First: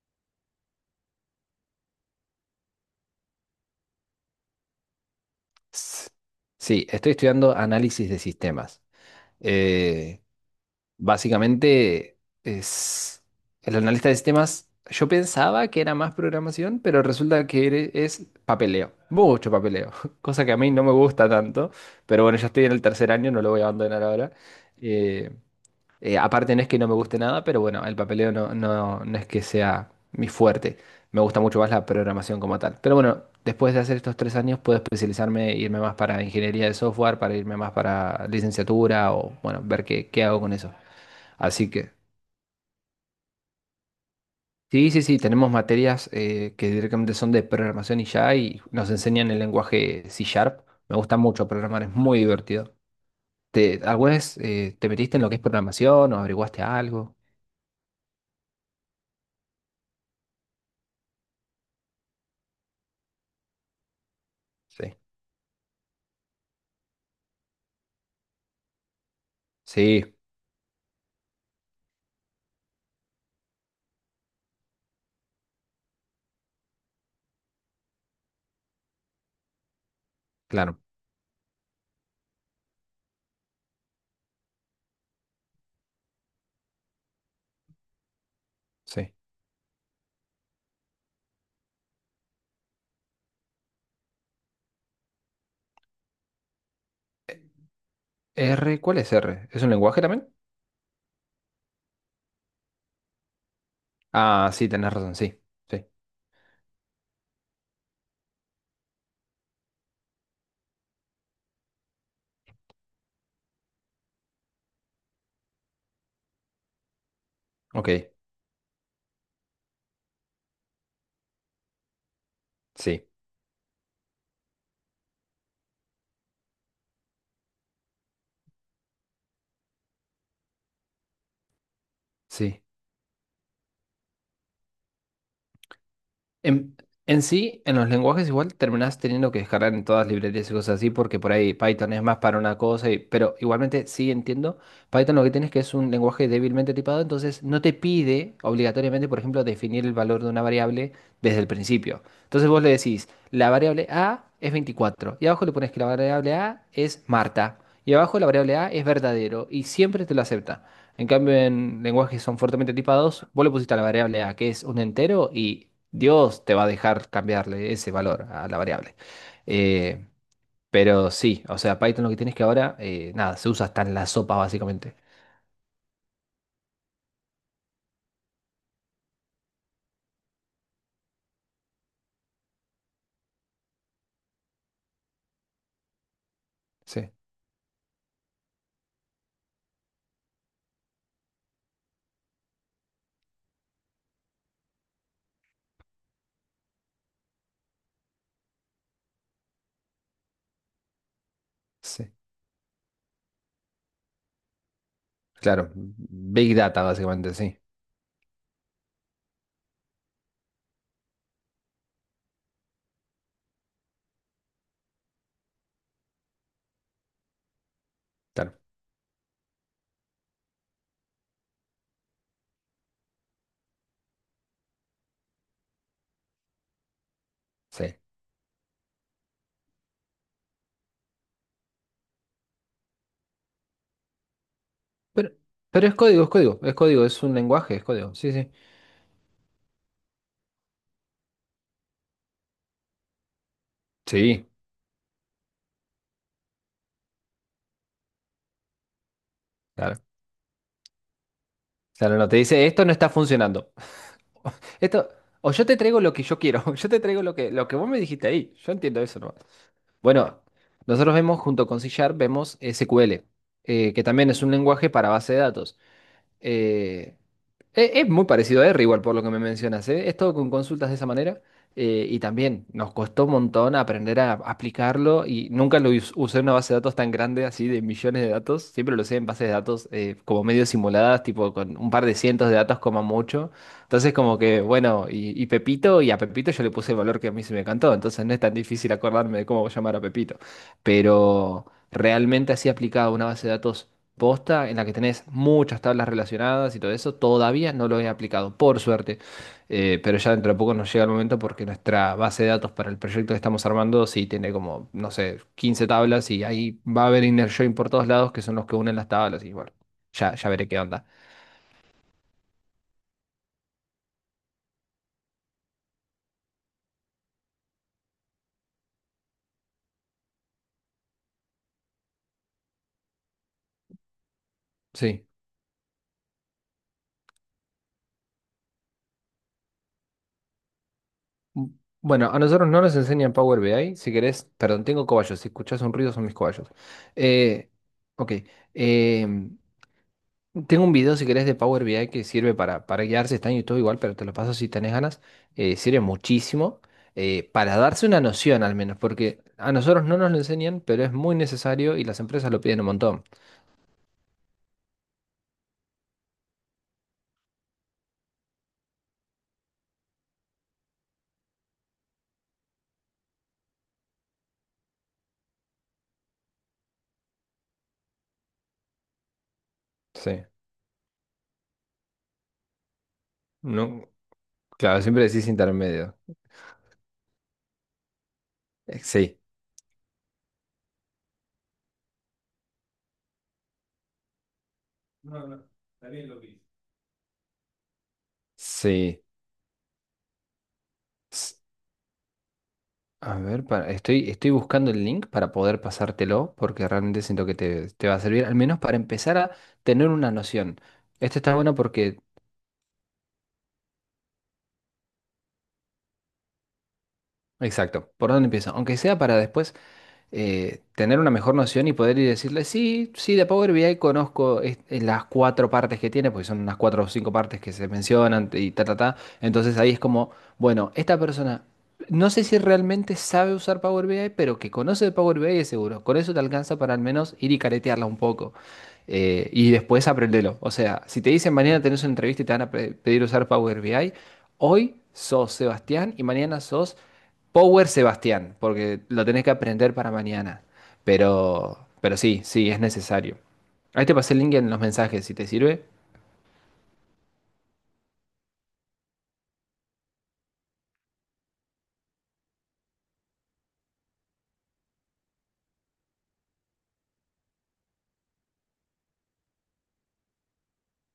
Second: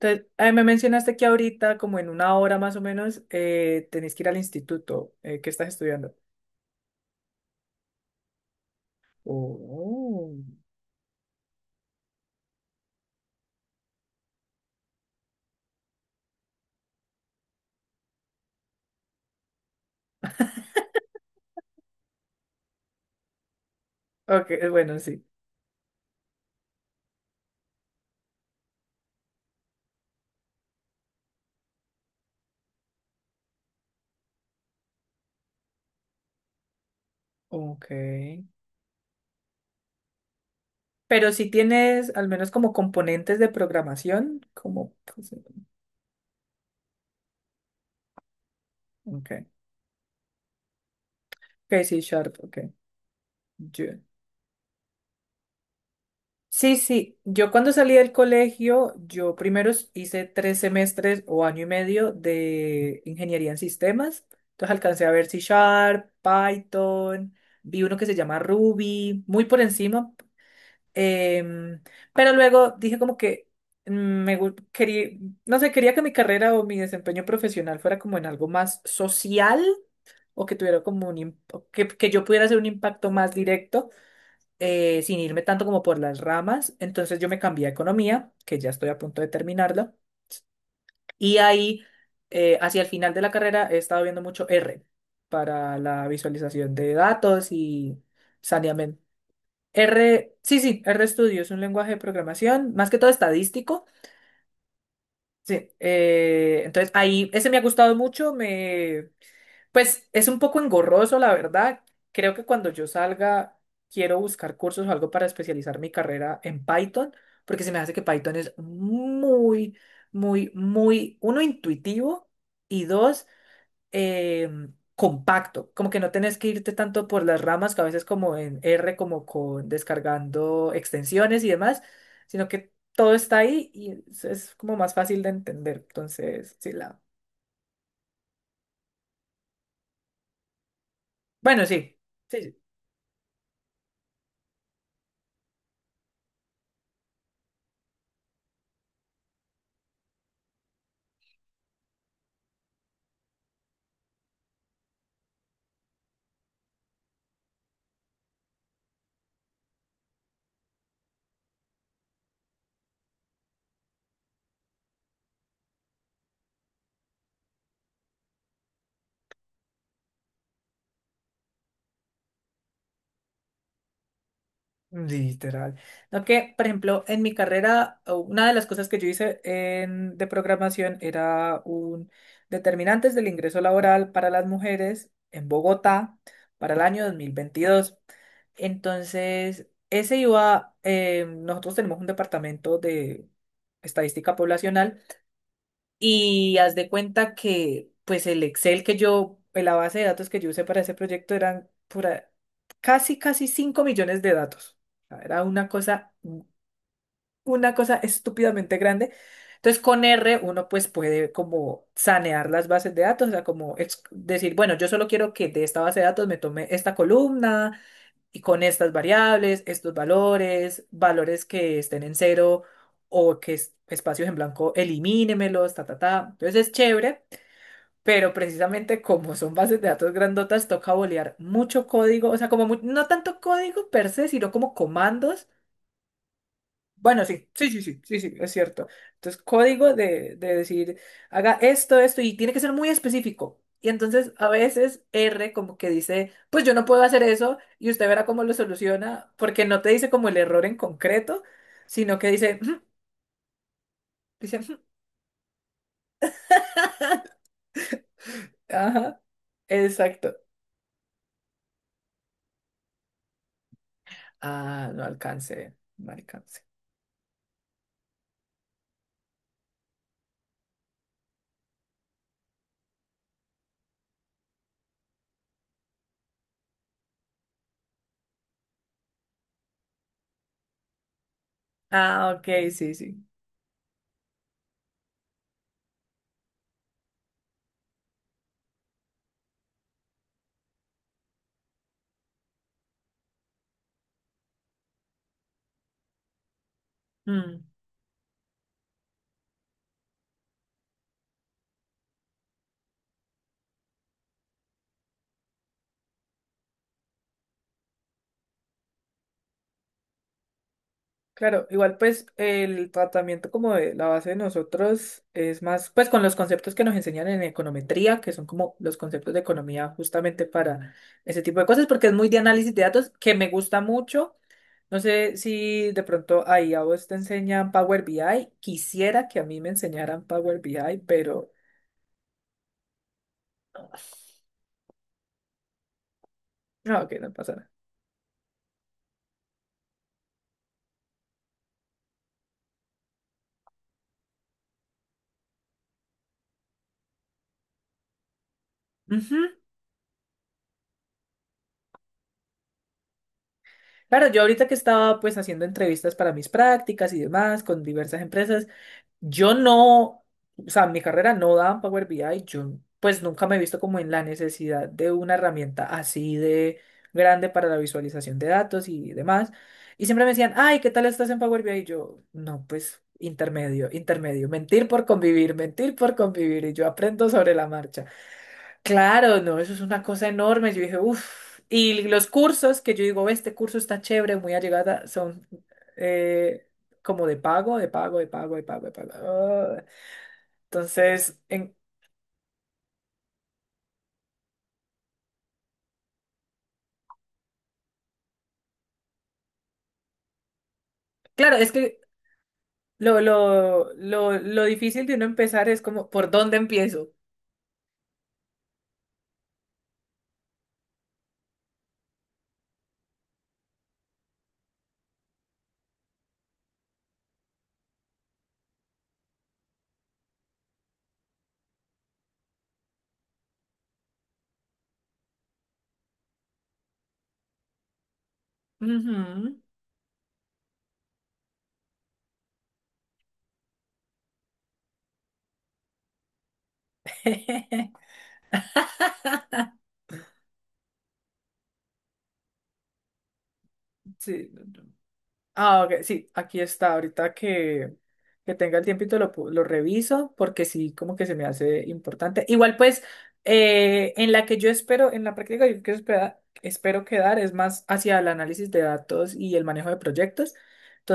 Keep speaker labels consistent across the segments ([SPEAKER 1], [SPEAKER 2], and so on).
[SPEAKER 1] Entonces, me mencionaste que ahorita, como en una hora más o menos, tenés que ir al instituto. ¿Qué estás
[SPEAKER 2] S-
[SPEAKER 1] estudiando?
[SPEAKER 2] Sí, estoy estudiando análisis de sistemas. Eh,
[SPEAKER 1] Oh.
[SPEAKER 2] Básicamente es el analista de sistemas. Yo pensaba que era más programación, pero resulta que es papeleo, mucho papeleo, cosa que a mí no me gusta tanto, pero bueno, ya estoy en el tercer año, no lo voy a abandonar ahora.
[SPEAKER 1] Ok, bueno, sí.
[SPEAKER 2] Eh, Aparte no es que no me guste nada, pero bueno, el papeleo no es que sea mi fuerte. Me gusta mucho más la programación como tal. Pero bueno, después de hacer estos 3 años puedo especializarme, e irme más para ingeniería de software, para irme más
[SPEAKER 1] Ok.
[SPEAKER 2] para licenciatura o bueno, ver qué, qué hago con eso.
[SPEAKER 1] Pero si
[SPEAKER 2] Así que
[SPEAKER 1] tienes al menos como componentes de programación,
[SPEAKER 2] sí,
[SPEAKER 1] como.
[SPEAKER 2] sí, sí, tenemos materias que directamente son de programación y ya y nos enseñan
[SPEAKER 1] Ok.
[SPEAKER 2] el lenguaje C Sharp. Me gusta mucho
[SPEAKER 1] Ok,
[SPEAKER 2] programar, es
[SPEAKER 1] sí
[SPEAKER 2] muy
[SPEAKER 1] Sharp, ok.
[SPEAKER 2] divertido. Alguna vez te metiste en lo que es programación o averiguaste
[SPEAKER 1] Sí,
[SPEAKER 2] algo?
[SPEAKER 1] sí. Yo cuando salí del colegio, yo primero hice 3 semestres o año y medio de ingeniería en sistemas. Entonces
[SPEAKER 2] Sí.
[SPEAKER 1] alcancé a ver C Sharp, Python, vi uno que se llama Ruby, muy por encima.
[SPEAKER 2] Sí,
[SPEAKER 1] em, pero luego dije como que mm, me quería, no sé, quería que mi carrera o mi desempeño profesional fuera como en algo más social o que
[SPEAKER 2] claro.
[SPEAKER 1] tuviera como que yo pudiera hacer un impacto más directo sin irme tanto como por las ramas. Entonces yo me cambié a economía, que ya estoy a
[SPEAKER 2] Sí.
[SPEAKER 1] punto de terminarla. Y ahí, hacia el final de la carrera, he estado viendo mucho R para la visualización de datos y
[SPEAKER 2] R, ¿cuál
[SPEAKER 1] saneamiento.
[SPEAKER 2] es R? ¿Es un lenguaje también?
[SPEAKER 1] R, sí, sí, RStudio es un lenguaje de programación, más que todo estadístico.
[SPEAKER 2] Ah, sí, tenés razón, sí.
[SPEAKER 1] Sí,
[SPEAKER 2] Sí.
[SPEAKER 1] entonces ahí, ese me ha gustado mucho. Pues es un poco engorroso, la verdad. Creo que cuando yo salga, quiero buscar cursos o algo para especializar mi carrera en Python, porque se me hace que
[SPEAKER 2] Ok.
[SPEAKER 1] Python es muy, muy, muy, uno, intuitivo y
[SPEAKER 2] Sí.
[SPEAKER 1] dos, eh, compacto. Como que no tenés que irte tanto por las ramas, que a veces como en R, como con descargando extensiones y demás, sino
[SPEAKER 2] Sí.
[SPEAKER 1] que todo está ahí y es como más fácil de entender. Entonces, sí,
[SPEAKER 2] En,
[SPEAKER 1] la.
[SPEAKER 2] en sí, en los lenguajes igual terminás teniendo que descargar en todas las librerías y cosas así, porque por ahí
[SPEAKER 1] Bueno,
[SPEAKER 2] Python
[SPEAKER 1] sí.
[SPEAKER 2] es más para
[SPEAKER 1] Sí, sí.
[SPEAKER 2] una cosa, pero igualmente sí entiendo. Python lo que tiene es que es un lenguaje débilmente tipado, entonces no te pide obligatoriamente, por ejemplo, definir el valor de una variable desde el principio. Entonces vos le decís, la variable A es 24 y abajo le pones que la variable A es Marta, y abajo la variable A es verdadero, y siempre te lo acepta. En cambio, en lenguajes que son fuertemente tipados, vos le pusiste a la variable A, que es un entero, y Dios te va a dejar cambiarle ese valor a la variable. Eh, pero sí, o sea, Python lo que tienes que ahora, nada, se usa hasta en la sopa, básicamente.
[SPEAKER 1] Literal. No que, por ejemplo, en mi carrera, o una de las cosas que yo hice de programación era un determinantes del ingreso laboral para las mujeres en Bogotá para el año
[SPEAKER 2] Sí,
[SPEAKER 1] 2022. Entonces, ese iba, nosotros tenemos un departamento de estadística poblacional y haz de cuenta que, pues el Excel que yo, la base de datos que yo usé para ese proyecto eran
[SPEAKER 2] sí.
[SPEAKER 1] casi, casi 5 millones de datos. O sea, era
[SPEAKER 2] Claro, Big Data, básicamente, sí.
[SPEAKER 1] una cosa estúpidamente grande. Entonces, con R uno pues puede como sanear las bases de datos, o sea, como decir, bueno, yo solo quiero que de esta base de datos me tome esta columna, y
[SPEAKER 2] Claro,
[SPEAKER 1] con estas variables, estos valores, valores que estén en cero o que espacios en blanco, elimínemelos, ta, ta, ta. Entonces es chévere,
[SPEAKER 2] sí.
[SPEAKER 1] pero precisamente como son bases de datos grandotas, toca bolear mucho código, o sea, como no tanto código per se, sino como
[SPEAKER 2] Pero,
[SPEAKER 1] comandos.
[SPEAKER 2] pero es código, es código, es código, es
[SPEAKER 1] Bueno,
[SPEAKER 2] un
[SPEAKER 1] sí, sí,
[SPEAKER 2] lenguaje,
[SPEAKER 1] sí,
[SPEAKER 2] es
[SPEAKER 1] sí,
[SPEAKER 2] código.
[SPEAKER 1] sí,
[SPEAKER 2] Sí,
[SPEAKER 1] sí,
[SPEAKER 2] sí.
[SPEAKER 1] es cierto. Entonces, código de decir, haga esto, esto, y tiene que ser muy específico. Y entonces,
[SPEAKER 2] Sí,
[SPEAKER 1] a veces R como que dice, pues yo no puedo hacer eso, y usted verá cómo lo soluciona, porque no te
[SPEAKER 2] claro.
[SPEAKER 1] dice como el error en concreto,
[SPEAKER 2] Claro,
[SPEAKER 1] sino que
[SPEAKER 2] no, te
[SPEAKER 1] dice,
[SPEAKER 2] dice,
[SPEAKER 1] "Ujú",
[SPEAKER 2] esto no está funcionando.
[SPEAKER 1] dice, "Ujú".
[SPEAKER 2] Esto, o yo te traigo lo que yo quiero, yo te traigo lo que vos me dijiste ahí. Yo entiendo eso,
[SPEAKER 1] Ajá,
[SPEAKER 2] ¿no?
[SPEAKER 1] exacto.
[SPEAKER 2] Bueno, nosotros vemos junto con C Sharp, vemos SQL, que también es un
[SPEAKER 1] Ah,
[SPEAKER 2] lenguaje
[SPEAKER 1] no
[SPEAKER 2] para base de
[SPEAKER 1] alcancé,
[SPEAKER 2] datos.
[SPEAKER 1] no alcancé.
[SPEAKER 2] Eh, Es muy parecido a R, igual por lo que me mencionas, ¿eh? Es todo con consultas de esa manera. Y también nos costó un montón aprender a aplicarlo y nunca lo usé en una base de datos tan grande, así de millones de datos. Siempre lo usé en bases de datos como medio simuladas, tipo con un par de
[SPEAKER 1] Ah, ok,
[SPEAKER 2] cientos de datos
[SPEAKER 1] sí,
[SPEAKER 2] como
[SPEAKER 1] sí.
[SPEAKER 2] mucho. Entonces como que, bueno, y Pepito, y a Pepito yo le puse el valor que a mí se me cantó. Entonces no es tan difícil acordarme de cómo llamar a Pepito. Pero realmente así aplicado a una base de datos posta en la que tenés muchas tablas relacionadas y todo eso,
[SPEAKER 1] Mm.
[SPEAKER 2] todavía no lo he aplicado, por suerte. Pero ya dentro de poco nos llega el momento porque nuestra base de datos para el proyecto que estamos armando sí tiene como, no sé, 15 tablas y ahí va a haber inner join por todos lados que son los que unen las tablas y bueno, ya, ya veré qué onda.
[SPEAKER 1] Claro, igual pues el tratamiento como de la base de nosotros es más pues con los conceptos que nos enseñan en econometría, que son como los conceptos de economía justamente para ese tipo de cosas, porque es muy de análisis de datos que me gusta mucho. No
[SPEAKER 2] Sí.
[SPEAKER 1] sé si de pronto ahí a vos te enseñan Power BI. Quisiera que a mí me enseñaran Power BI, pero
[SPEAKER 2] Mm, Bueno, a nosotros no nos enseñan Power BI, si querés, perdón, tengo cobayos, si escuchás un ruido son mis cobayos.
[SPEAKER 1] no, ok, no pasa
[SPEAKER 2] Eh,
[SPEAKER 1] nada.
[SPEAKER 2] ok, em, Tengo un video, si querés, de Power BI que sirve para guiarse. Está en YouTube igual, pero te lo paso si tenés ganas. Sirve muchísimo para darse una noción, al menos,
[SPEAKER 1] Ujú.
[SPEAKER 2] porque a nosotros no nos lo enseñan, pero es muy necesario y las empresas lo piden un montón.
[SPEAKER 1] Claro, yo ahorita que estaba pues haciendo entrevistas para mis prácticas y demás con diversas empresas, yo no, o sea, mi carrera no da en Power BI, yo pues nunca me he visto como en la necesidad de una herramienta así de grande para la visualización de datos y demás. Y siempre me
[SPEAKER 2] Sí.
[SPEAKER 1] decían, ay, ¿qué tal estás en Power BI? Y yo, no, pues intermedio,
[SPEAKER 2] No,
[SPEAKER 1] intermedio,
[SPEAKER 2] claro, siempre decís
[SPEAKER 1] mentir por
[SPEAKER 2] intermedio.
[SPEAKER 1] convivir, y yo aprendo sobre la marcha. Claro,
[SPEAKER 2] Sí,
[SPEAKER 1] no, eso es una cosa enorme. Yo dije, uff. Y los cursos que yo digo, este curso está chévere, muy allegada, son eh, como de pago, de pago, de pago, de pago, de pago.
[SPEAKER 2] sí.
[SPEAKER 1] Ah. Entonces,
[SPEAKER 2] S- A ver, estoy buscando el link para poder pasártelo, porque realmente siento que te va a servir, al menos para empezar a tener una noción. Este está
[SPEAKER 1] claro, es
[SPEAKER 2] bueno
[SPEAKER 1] que
[SPEAKER 2] porque,
[SPEAKER 1] lo difícil de uno empezar es como, ¿por dónde empiezo?
[SPEAKER 2] exacto, ¿por dónde empieza? Aunque sea para después. Tener una mejor noción y poder ir y decirle, sí, sí, de Power BI conozco las cuatro partes que tiene, porque son unas cuatro o cinco partes que se mencionan y ta, ta, ta. Entonces ahí es como, bueno, esta persona, no sé si realmente sabe usar Power BI, pero que conoce de Power BI es seguro. Con eso te alcanza para al menos ir y caretearla un poco.
[SPEAKER 1] Ujú.
[SPEAKER 2] Y después aprendelo. O sea, si te dicen mañana tenés una entrevista y te van a pedir usar Power BI, hoy sos Sebastián y mañana sos Power Sebastián, porque lo tenés que aprender para mañana. Pero sí, sí, es necesario. Ahí te pasé el
[SPEAKER 1] Sí.
[SPEAKER 2] link en los mensajes, si te
[SPEAKER 1] Ah,
[SPEAKER 2] sirve.
[SPEAKER 1] ok, sí, aquí está. Ahorita que tenga el tiempito lo reviso porque sí, como que se me hace importante. Igual pues, en la que yo espero, en la práctica yo que espero quedar es más hacia el análisis de datos y el manejo de proyectos.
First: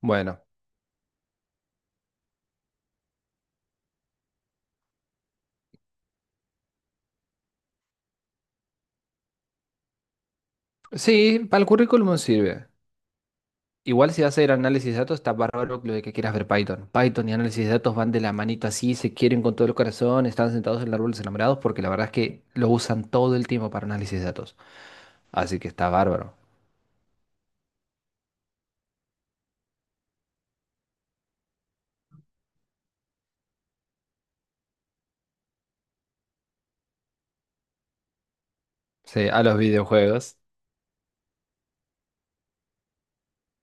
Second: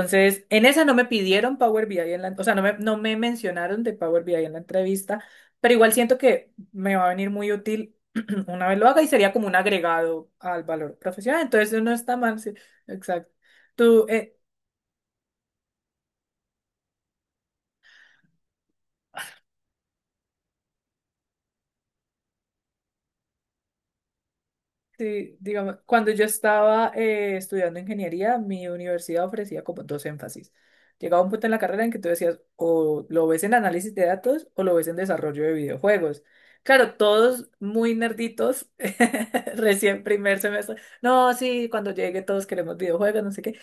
[SPEAKER 2] Bueno,
[SPEAKER 1] en esa no me pidieron Power BI, o sea, no me mencionaron de Power BI en la entrevista, pero igual siento que me va a venir muy útil una vez lo haga y sería como un agregado al valor profesional.
[SPEAKER 2] sí, para el
[SPEAKER 1] Entonces, no está
[SPEAKER 2] currículum
[SPEAKER 1] mal, sí,
[SPEAKER 2] sirve.
[SPEAKER 1] exacto. Tú,
[SPEAKER 2] Igual si
[SPEAKER 1] eh,
[SPEAKER 2] vas a ir a análisis de datos, está bárbaro lo de que quieras ver Python. Python y análisis de datos van de la manito así, se quieren con todo el corazón, están sentados en el árbol de los enamorados porque la verdad es que lo usan todo el tiempo para análisis de datos.
[SPEAKER 1] Sí,
[SPEAKER 2] Así que
[SPEAKER 1] digamos,
[SPEAKER 2] está
[SPEAKER 1] cuando yo
[SPEAKER 2] bárbaro.
[SPEAKER 1] estaba estudiando ingeniería, mi universidad ofrecía como dos énfasis. Llegaba un punto en la carrera en que tú decías, o lo ves en análisis de datos o lo ves en desarrollo de videojuegos. Claro, todos muy nerditos,
[SPEAKER 2] Sí, a los
[SPEAKER 1] recién
[SPEAKER 2] videojuegos.
[SPEAKER 1] primer semestre. No, sí, cuando llegue todos queremos videojuegos, no sé qué.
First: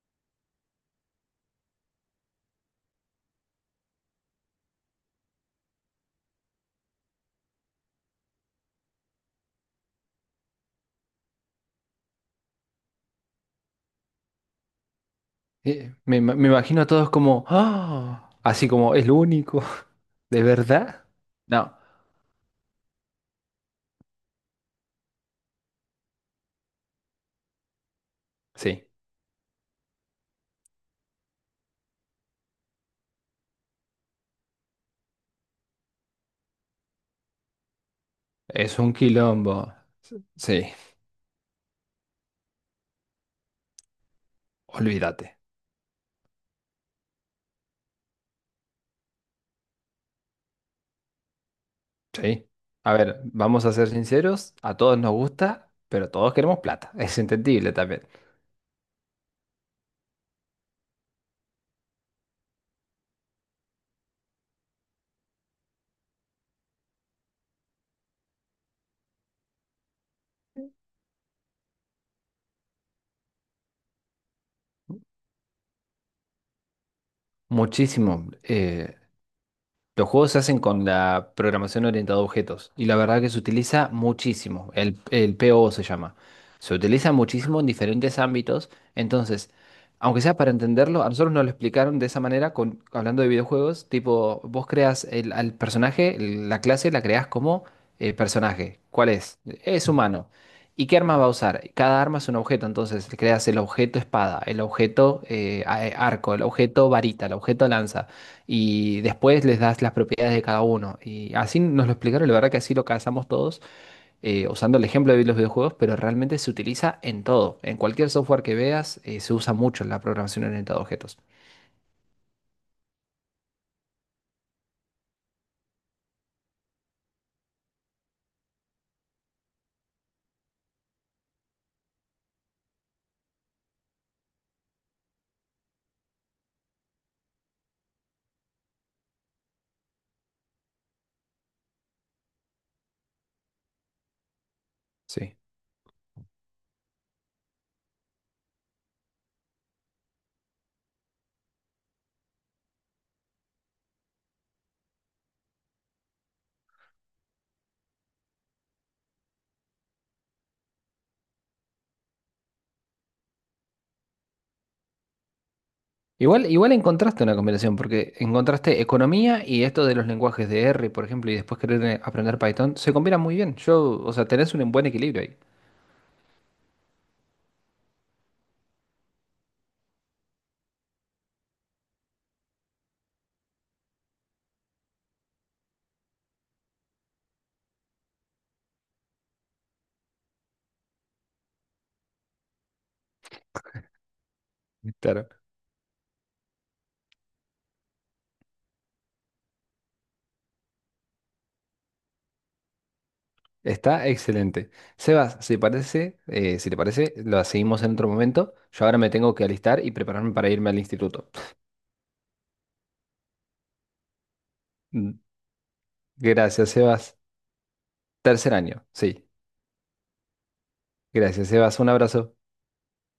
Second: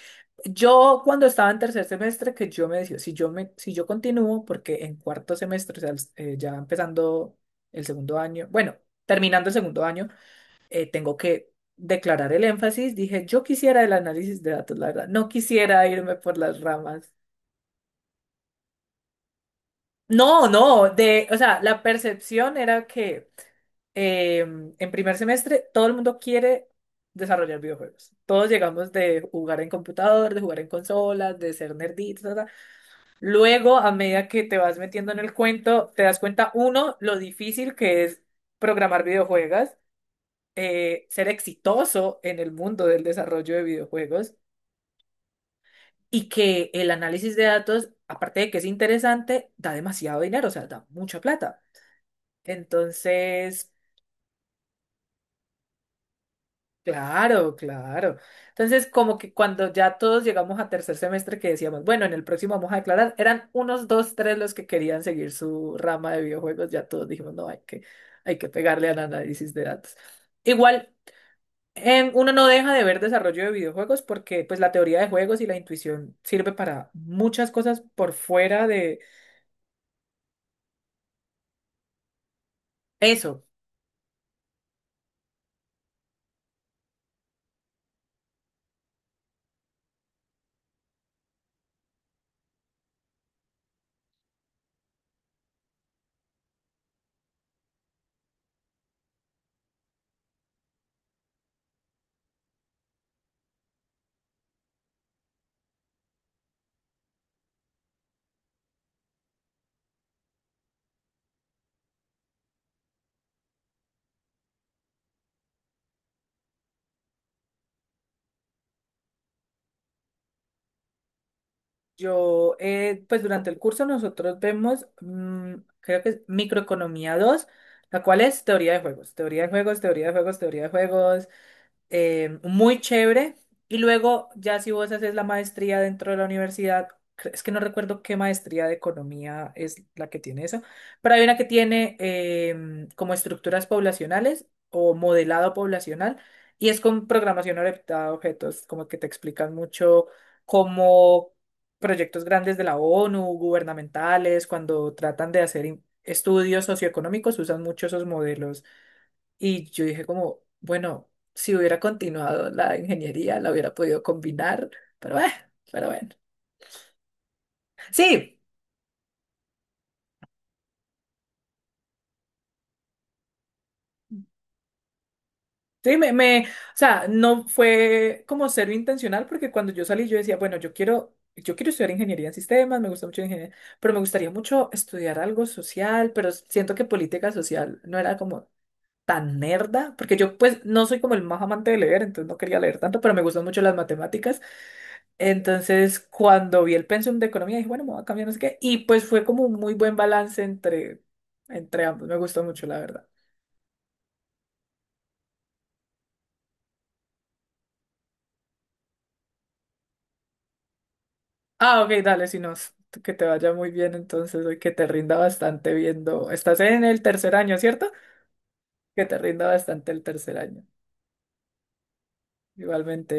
[SPEAKER 1] Yo cuando estaba en tercer semestre, que yo me decía, si yo continúo, porque en cuarto semestre, o sea, ya empezando el segundo año, bueno, terminando el segundo año tengo que declarar el énfasis. Dije, yo quisiera el análisis de datos, la verdad. No quisiera
[SPEAKER 2] Eh,
[SPEAKER 1] irme
[SPEAKER 2] me, ima-
[SPEAKER 1] por
[SPEAKER 2] me
[SPEAKER 1] las
[SPEAKER 2] imagino a todos
[SPEAKER 1] ramas.
[SPEAKER 2] como, "Ah", así como, es lo único. ¿De
[SPEAKER 1] No, no,
[SPEAKER 2] verdad?
[SPEAKER 1] o sea,
[SPEAKER 2] No,
[SPEAKER 1] la percepción era que en primer semestre todo el mundo quiere desarrollar videojuegos. Todos
[SPEAKER 2] sí,
[SPEAKER 1] llegamos de jugar en computador, de jugar en consolas, de ser nerditos, ta, ta. Luego, a medida que te vas metiendo en el cuento, te das cuenta, uno, lo difícil que es
[SPEAKER 2] es un
[SPEAKER 1] programar videojuegos,
[SPEAKER 2] quilombo. Sí,
[SPEAKER 1] ser exitoso en el mundo del desarrollo de videojuegos.
[SPEAKER 2] olvídate.
[SPEAKER 1] Y que el análisis de datos, aparte de que es interesante, da demasiado dinero, o sea, da mucha plata.
[SPEAKER 2] Sí. A ver, vamos
[SPEAKER 1] Entonces,
[SPEAKER 2] a ser sinceros, a todos nos gusta, pero todos queremos plata. Es
[SPEAKER 1] claro,
[SPEAKER 2] entendible también.
[SPEAKER 1] claro. Entonces, como que cuando ya todos llegamos a tercer semestre que decíamos, bueno, en el próximo vamos a declarar, eran unos dos, tres los que querían seguir su rama de videojuegos, ya todos dijimos, no, hay que pegarle al análisis de datos. Igual. Uno no deja de ver desarrollo de videojuegos porque pues la teoría de juegos y la intuición sirve para muchas cosas por
[SPEAKER 2] Muchísimo.
[SPEAKER 1] fuera de
[SPEAKER 2] Los juegos se hacen con la programación orientada a objetos y la verdad que se
[SPEAKER 1] eso.
[SPEAKER 2] utiliza muchísimo, el PO se llama. Se utiliza muchísimo en diferentes ámbitos, entonces, aunque sea para entenderlo, a nosotros nos lo explicaron de esa manera con, hablando de videojuegos, tipo, vos creas al personaje, la clase la creas como personaje. ¿Cuál es? Es humano. ¿Y qué arma va a usar? Cada arma es un objeto, entonces creas el objeto espada, el objeto arco, el objeto varita, el objeto lanza y después les das las propiedades de cada uno. Y así nos lo explicaron, la verdad que así lo cazamos todos, usando el ejemplo de los videojuegos, pero realmente se utiliza en todo. En cualquier software que veas, se usa mucho la programación orientada a objetos.
[SPEAKER 1] Yo, pues durante el curso nosotros vemos, creo que es microeconomía 2 la cual es teoría de juegos, teoría de juegos, teoría de juegos, teoría de juegos, muy chévere. Y luego, ya si vos haces la maestría dentro de la universidad, es que no recuerdo qué maestría de economía es la que tiene eso, pero hay una que tiene como estructuras poblacionales o
[SPEAKER 2] Sí.
[SPEAKER 1] modelado poblacional y es con programación orientada a objetos, como que te explican mucho cómo proyectos grandes de la ONU, gubernamentales, cuando tratan de hacer estudios socioeconómicos, usan mucho esos modelos y yo dije como, bueno, si hubiera continuado la ingeniería, la hubiera podido combinar, pero eh, pero bueno.
[SPEAKER 2] Igual, igual encontraste una combinación, porque
[SPEAKER 1] Sí,
[SPEAKER 2] encontraste economía y esto de los lenguajes de R, por ejemplo, y después querer aprender Python, se combina muy bien. Yo, o sea, tenés un buen equilibrio ahí.
[SPEAKER 1] sí, o sea, no fue como cero intencional porque cuando yo salí yo decía, bueno, yo quiero estudiar ingeniería en sistemas, me gusta mucho la ingeniería, pero me gustaría mucho estudiar algo social, pero siento que política social no era como tan nerda, porque yo pues no soy como el más amante de leer, entonces no quería leer tanto, pero me gustan mucho las matemáticas.
[SPEAKER 2] Claro.
[SPEAKER 1] Entonces, cuando vi el pensum de economía, dije, bueno, me voy a cambiar, no sé qué, y pues fue como un muy buen balance entre ambos, me gustó mucho, la verdad.
[SPEAKER 2] Está excelente. Sebas, si te parece, lo seguimos en otro momento. Yo ahora me tengo que alistar y prepararme para irme al instituto.
[SPEAKER 1] Ah, ok, dale, si no, que te vaya muy bien entonces, y que te rinda bastante viendo, estás
[SPEAKER 2] Gracias,
[SPEAKER 1] en el
[SPEAKER 2] Sebas.
[SPEAKER 1] tercer año, ¿cierto?
[SPEAKER 2] Tercer año,
[SPEAKER 1] Que te
[SPEAKER 2] sí.
[SPEAKER 1] rinda bastante el tercer año.
[SPEAKER 2] Gracias, Sebas. Un abrazo.
[SPEAKER 1] Igualmente.